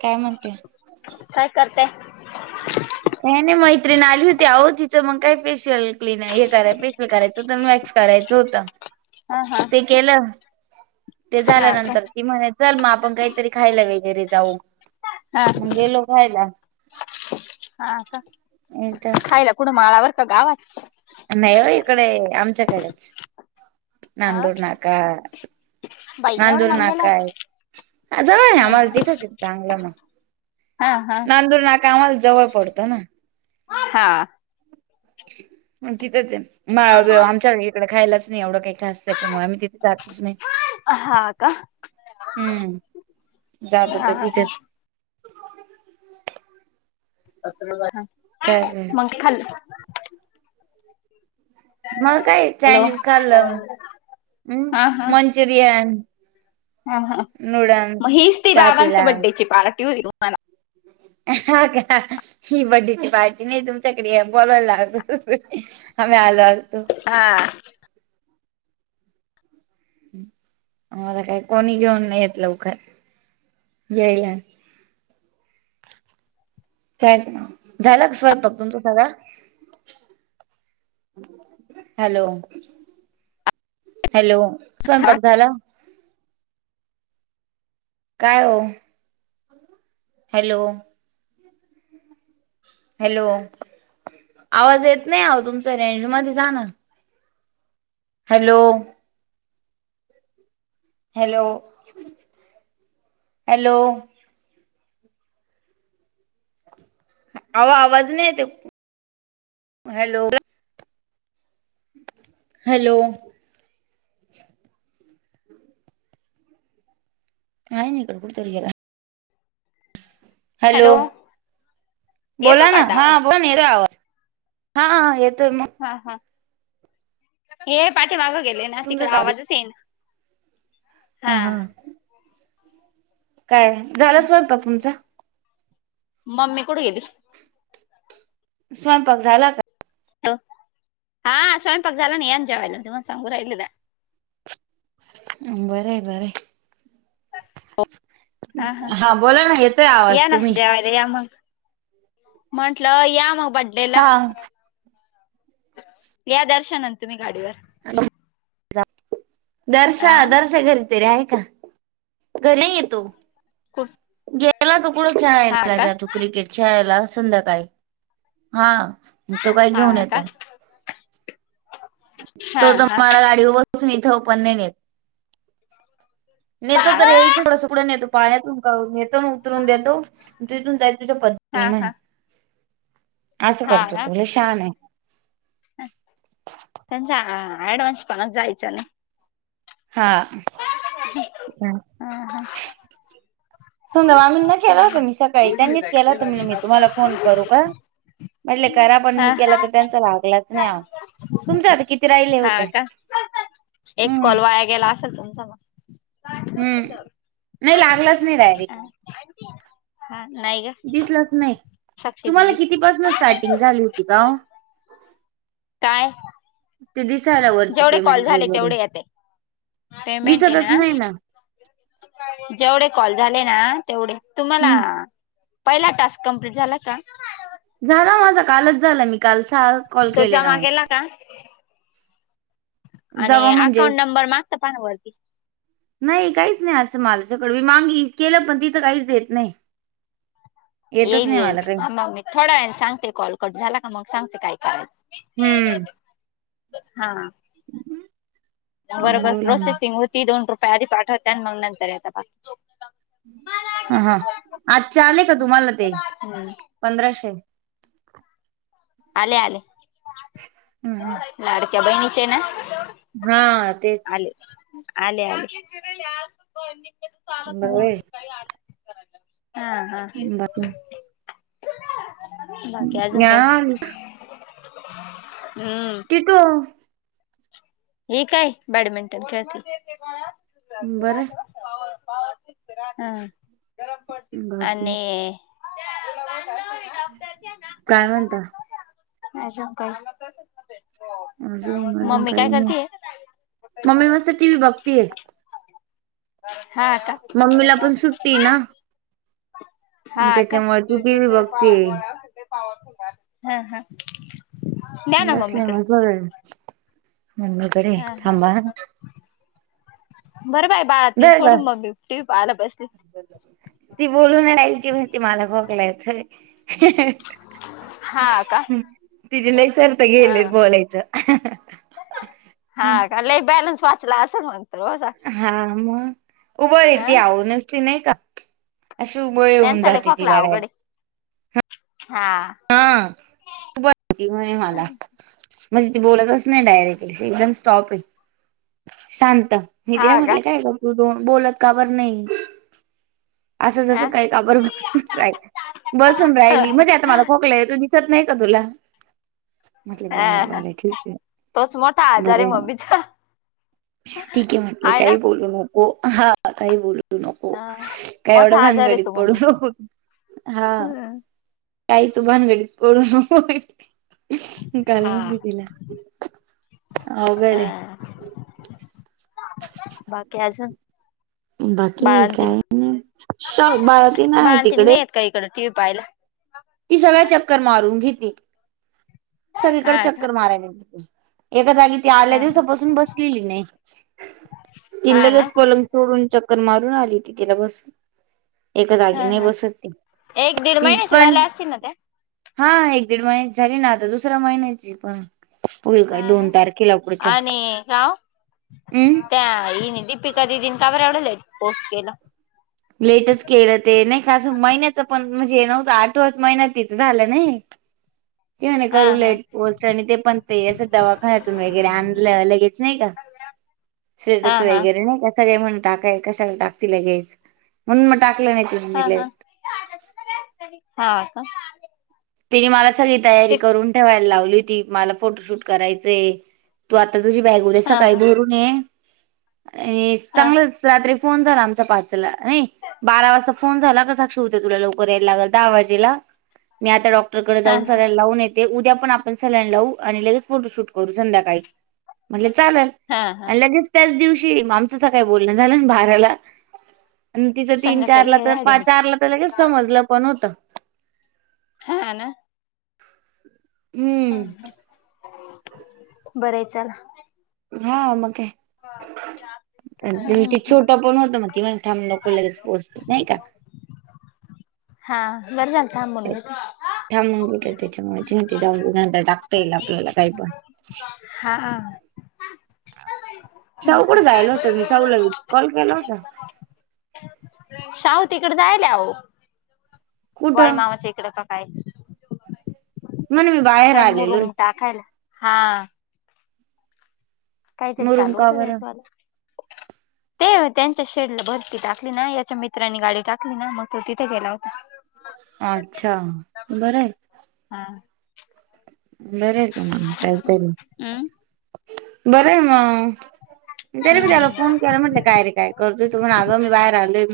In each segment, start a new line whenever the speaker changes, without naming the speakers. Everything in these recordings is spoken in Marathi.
काय म्हणते
काय करतेय
ह [inaudible] नाही नाही मैत्रीण आली होती आहो तिचं मग काय फेशियल क्लीन हे कराय फेशियल करायचं हों म वॅक्स करायं होतं [inaudible] [unintelligible]
हा हा
ते केलं ते
हा का
झाल्यानंतर ती म्हणा चल मग आपण काहीतरी खायला वगैरे जाऊ
हा
मण गेलो खायला
हा का
इथ
खायला कुड माळावर का गावात
नाही हो इकडे आमच्याकडेच
अ
नांदूड नाका
बाई एवढं
नांदूर
लांब गेला
नाकाय ज ना
होता?
आम्हाला तिथेच चांगलं मग
हा हा
नांदूर ना कामाला जवळ पडतं ना
हा
तीथेच आहे [inaudible] मा आमच्या इकडे खायलाच नाही एवढं काही खास त्याच्यामुळे आम्ही तिथे जातच नाही
अ हा का
हम्म जादा तर
हा
तथे काय काय
मग खल्
मग काय
हॅलो
चायनीज खाल्लं हम्
हा हा
मंचुरियन
हा हा मग
नूडल्स
हीच ती
चहा पिला
बाबांच्या बड्डेची पार्टी होती तुम्हाला
हा का ही बड्डीची पाार्टी नाही तुमच्याकडे बोलायला लागतो आम्ही आलो आलतो
हा
आला काय कोणी घेऊन नाही येत लवकर येयला काय झाला कसवाय बघ तुमच सगा हॅलो हॅलो स्वयंपाक झाला कायो हॅलो हॅलो आवाज येत नाही ह तुमच रेंज म जाण हॅलो हॅलो हॅलो आवा आवाज नाही य ते हॅलो हॅलो हायन इकडे कुतरेला हॅलो
येतो
बोला
का
ना
आता आवाज
हा बो ना आवाज हा येत मग
हा हा हे पाठीमागं गेले ना तिकड
तुमचाच आवाज
आवाजच ये ना हा
काय झालं स्वयपा तुमचं
मम्मी कुड गेलीस
स्वयंपाक झाला का
हो हा स्वयंपाक झाला ना येन जेवायला तु सांगूरल द
बर आहे बर हा बोला ना येतोय
या
आवाज
ना
तुम्ही
जेवायला या मग म्हंटलं या मग बड्डे ला
हा
या दर्शनन तुम्ही गाडीवर
हॅ दर्शा
आ
दर्शा घरी त रेय का घरी येतो
कोण
त्याला चुकड खेळाला जातो क्रिकेट खेळायला संध्याकाळी हा तो काही घेऊन
हा का
येतो
हा
तो तर
हा
मला गाडी उ त म इथ उपन नेत
ह
नेतो तर एकथडं सगडंेतो पाण्यातून येतो उतरून देतो तू इथून जाई तुझ्या पद्
हा हा
असं
हा
करतो
का
तुला छान आहे
त्यांचा ऍडवाान्स पणत जायचां ना
हा
हम हा
समजा आम्ही ना केला होत मी सकाळी त्यांनीच केला होता म्हणून मी तुम्हाला फोन करू का म्हटले करा पण
हा
मी केला
हा
तर त्यांचा लागलाच नाही ह तुमच आता किती राहिले
हा
होते
का एक
हम्म
कॉलवाया गेला असेल तुमचा मग
हम्म नाही लागलाच नाही डायरेक्ट
हा, हा नाहीय ग
दिसलाच नाही
साक्षी
तुम्हाला
दिदी
कितीपासून स्टार्टिंग झाली होती का
काय
ते दिसायला वरती
जेवढे कॉल
पेमेंट
झाले
वगैरे
तेवढे येत पेमेंट आहे
दिसतच
ना.
नाही
जेवढे कॉल झाले ना तेवढे तुम्हाला.
हम्म
पहिला टास्क कम्प्लीट झाला का.
झाला माझा कालच झालं मी काल चाल.
तो जमा केला का. आणि
जावा म्हणजे
अकाउंट नंबर मागता पाण्यावरती
नाही काहीच नाही असं मालच्याकड मी मागी केलं पण तिथं काहीच देत नाही येतच नाही मला काही
थोडं आहे सांगते कॉल कट झाला का मग सांगते काय करायचं
हम्म
हा
ह् हम्
बरोबर प्रोसेसिंग होती दोन रुपये आधी पाठवत आणि मग नंतर आता बाकी
हा हा आज चाले का तुम्हाला ते
हम्म
पंधराशे
आले आले
हम् हम
लाडक्या भाई नीचेे ना
हा तेच
आले आले.
नवे.
हा हा.
बाकी
बाकी आजून काय
हां,
हम्म.
केतो.
हे काय बॅडमिंटन खेळतील.
बरं. बाकी
आणि. त्या.
काय म्हणता.
अ का.
अजून अजून काही नाही मम्मी मस्त टी व्ही बघतीय.
हा का
मम्मीला पण सुट्टी ना.
हा
मग
का.
त्याच्यामुळे ती टीव्ही बघतीय.
हा हा. द्या ना
बसले
मम्मीकडे
मज म्हण.
हा हा बरं बाय. पा
धर ग
सोडून मम्मी टी व पाहायला बसली.
ती बोलून य की म्हण त मला खोकला येतय.
हा का
तिजे लई सर तर
हा
गेले बोलायचं.
हा का ल बॅलन्स वाचला असेल म्हणत हो.
हा मग उबळ आहे ती
ह
आवूनच ती नाही का अशी उब
त्याम चाले खोकला अवघडे हा.
हा खपती म्ह मला. मज ती बोलतच नाही डायरेक्टली एकदम स्टॉप आहे शांत. मी
हा
तिला
का
म्हटले काय कर तू दो बोलत का बर नाही. असं
हा
जसं काही काबर ब राहि बसून राहिली मज आता मला खोकलाय तू दिसत नाही का तुला म्हटले बघर
हा
बघर ठीक आहे
तोच मोठा आजार आहे
बरं.
मम्मीचा
ठीक आहे म्हटलंय
हाय ना
काही बोलू नको हा काही बोलू. नको
हा
काय
मोठा
एवढं
आजार आहे
भानगडीत
तो
पडू
मम्मीचा
नको. हा
हम्म
काही तू भानगडी प नक
हा
गाण्यामधली बोला अवघडे‌ आहे.
हा बाकी अजून
बाकी
बाळांतीन
काय नाही श बाळती नाही आहे तिकडे
काहीकडडे टीव् पायला.
ती सगळ्या चक्कर मारून घेतली. सगकडे
हा का
चक्कर मारायला एका जागी. ती
ह
आल्या
ह
दिवसापासून बसलेली नाही ती
हा ना
लगच प सोडून चक्कर मारून आली त तिला बस एका
ह
जागी नाही
ह
बसत त
एक दीड
त
महिन्याच्या
पण.
झाल्या असतील ना त्या
हा एक दीड महिन्या झाली ना आता दुसऱ्या महिन्याची पण. होईल काय दोन तारखेला पुढच्या
का
हम्म
त्या ह दीपिका दिदीनी काबर आवडल पोस्ट केलं.
लेटच केलं ते नाही खसं महिन्याच पण म्हणजे हे नव्हतं आठवाच महिन्यात तिथं झालं नाही. [inaudible] किं नाही
हा
करू ला
हा
पोस्ट आणि ते पण ते असं दवाखान्यातून वगैरे आणलं लगेच नाही का.
अ [unintelligible]
सेटस वगैरे नाही कस म्हणून टाकाय कशाला टाकती लगेच. मुण्टाकले नाही. तिने
हा
मी
हा
लेट.
हा का.
तिने मला सगळी तयारी
ते
करून ठेवायला लावली होती. मला फोटोशूट करायचंय तू आता तुझी बॅग उद
हा
सकाळी
हा
भर
हा
चांगलंच रात्री फोन झाला आमचा पारचला नाही. बारा वाजता फोन झाला कसा क्षवते तुला लवकर यायला लागल दहा वाजेला. मी आता डॉक्टरकडे
हा
जाऊन
हा
सलाईन लावून येते. ते उद्या पण आपण सलाईन लावू आणि लगेच फोटोशूट करू संध्याकाळी म्हटले चालेल.
हा हा
आणि लगेच त्याच दिवशी आमचंच काय बोलणं झालं ना बााराला. आणि तिचं तीन
संध्याकाळला
चारला
गेले
तर पा
ऍडमिट
चारला तर लगेच समजलं पण होतं.
हा ना
हम्म
ह बरं चला.
हा मग काय? ते छोट पण होत मग त म थांब नको लगच पोहोचत नाही का?
चला हा बरं झालं थांबणूनेत
थांबून घेतलं त्याच्यामुळे ती म्हटली जाऊदे नंतर टाकता येईल आपल्याला काही पण
हा.
शाऊकड जायला होतं मी शाहूला कॉल केला होता.
शाहू तिकड जायलाह वाळ
कुठं
मामाच इकड काकाय?
म्हणे मी बाहेर
काय
आलेलोय
मुरुम टाकायला हा. काहीतरी
मुरुम
चालू
का
होतं
बरं
त्याच वाला.
[unintelligible]
ते त्यांच्या शेडला भरती टाकली ना याच्या मित्रांनी गाडी टाकली ना मग तो तिथे गेला होता.
अच्छा बरं आहे.
हा.
बर आहे का मग काहीतरी
हम्म
बरं आहे मग तरी मी त्याला
हम्म
फोन केला म्हटलं काय रे काय करतय तू म्हण आगं मी बाहेर आलोय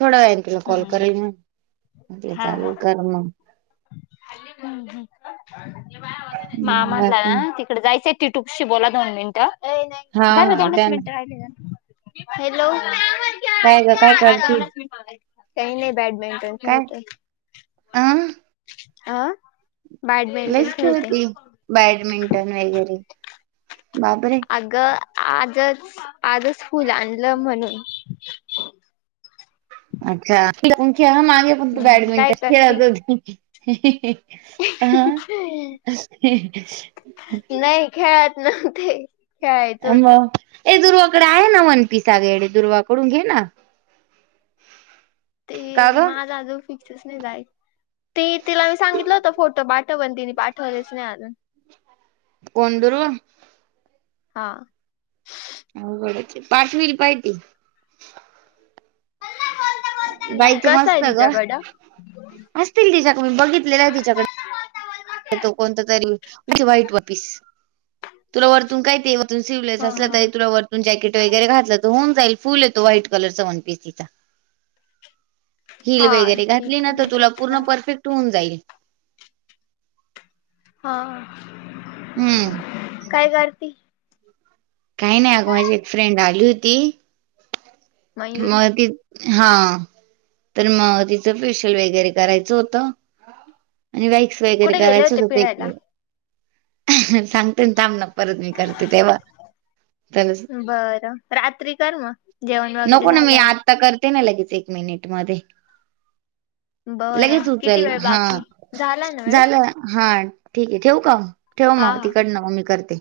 थोडा व पला कॉल
हम्म
करे मले चाल कर.
मा म्हटलं
बाकी
ना त तकडे जायचंय टीटुपशी बोला दोन मिनिट
हा
झाल
हा
दोनच
द्या ना
मिनट राहील. हॅलो.
काय ग काय करतील.
काही नाही बेडमिंटन ख त
अं
अह बॅडमिंटन
लईच
खेळते.
खेळती बॅडमिंटन वगैरे बापरे!
अग आजच आजच फुल आणलं म्हणून.
अच्छा खेळून खेळून आले पण तू
हम्म, काय
बॅडमिंटन
करते
खेळाच [unintelligible]
नाही खेळत नव्हते. खेळायचं
अ
होतं
ए दुर्वाकडे आहे ना वन पीस अग येडे दुर्वाकडून घे ना.
ते
का ग
मा जाजू फिक. ते तिला मी सांगितलं होत फोटो पाठव पण तिने पाठवलेच नाही अजून
कोडर.
हा.
अवघडच पाठविल पाहिती.
हा
बाईच
कसा आहे
मस्त ग
तिच्याकडं
असतील तिच्याकडे मी बघितलेल्या तिच्याकडे कोणत तरीे वाईट वापस तुला वरतून काय ते स्लीवलेस
हा
असला
हा
तरी तुला वरतून जॅकेट वगैरे घातल त हून जाईल फुले तो व्हाइट कलरचा वनपीस तीचा हिल
हा
वगैरे
ठीक
घातली ना
आहे मग
तर तुला
तोच
पूर्ण
घाल
परफेक्ट होऊन जाईल.
हा.
[unintelligible]
काय करती?
काही नाही, अगं माझी एक फ्रेंड आली होती.
मयुरी
मग ती हा, तर मग तिचं फेशिअल वगैरे करायचं होतं. आणि व्हॅक्स वगैरे
कुठे गेले
करायचच होते एक
फिरायला
वेळ सांगते थांब ना परत मी त्याला करते तेव्हा त
बरं. रात्री कर मग जेवण वगैरे
नको ना, मी
झाल्यावर
आता करते ना लगेच एक मिनिट मध्ये.
बरं
लगेच
किती
उचल.
वेळ
हा
बाकी झाला ना वेळ
झालं. हा ठीक आहे, ठेवू का? ठेव
हा
मग
हा
तिकडंन म मी करते.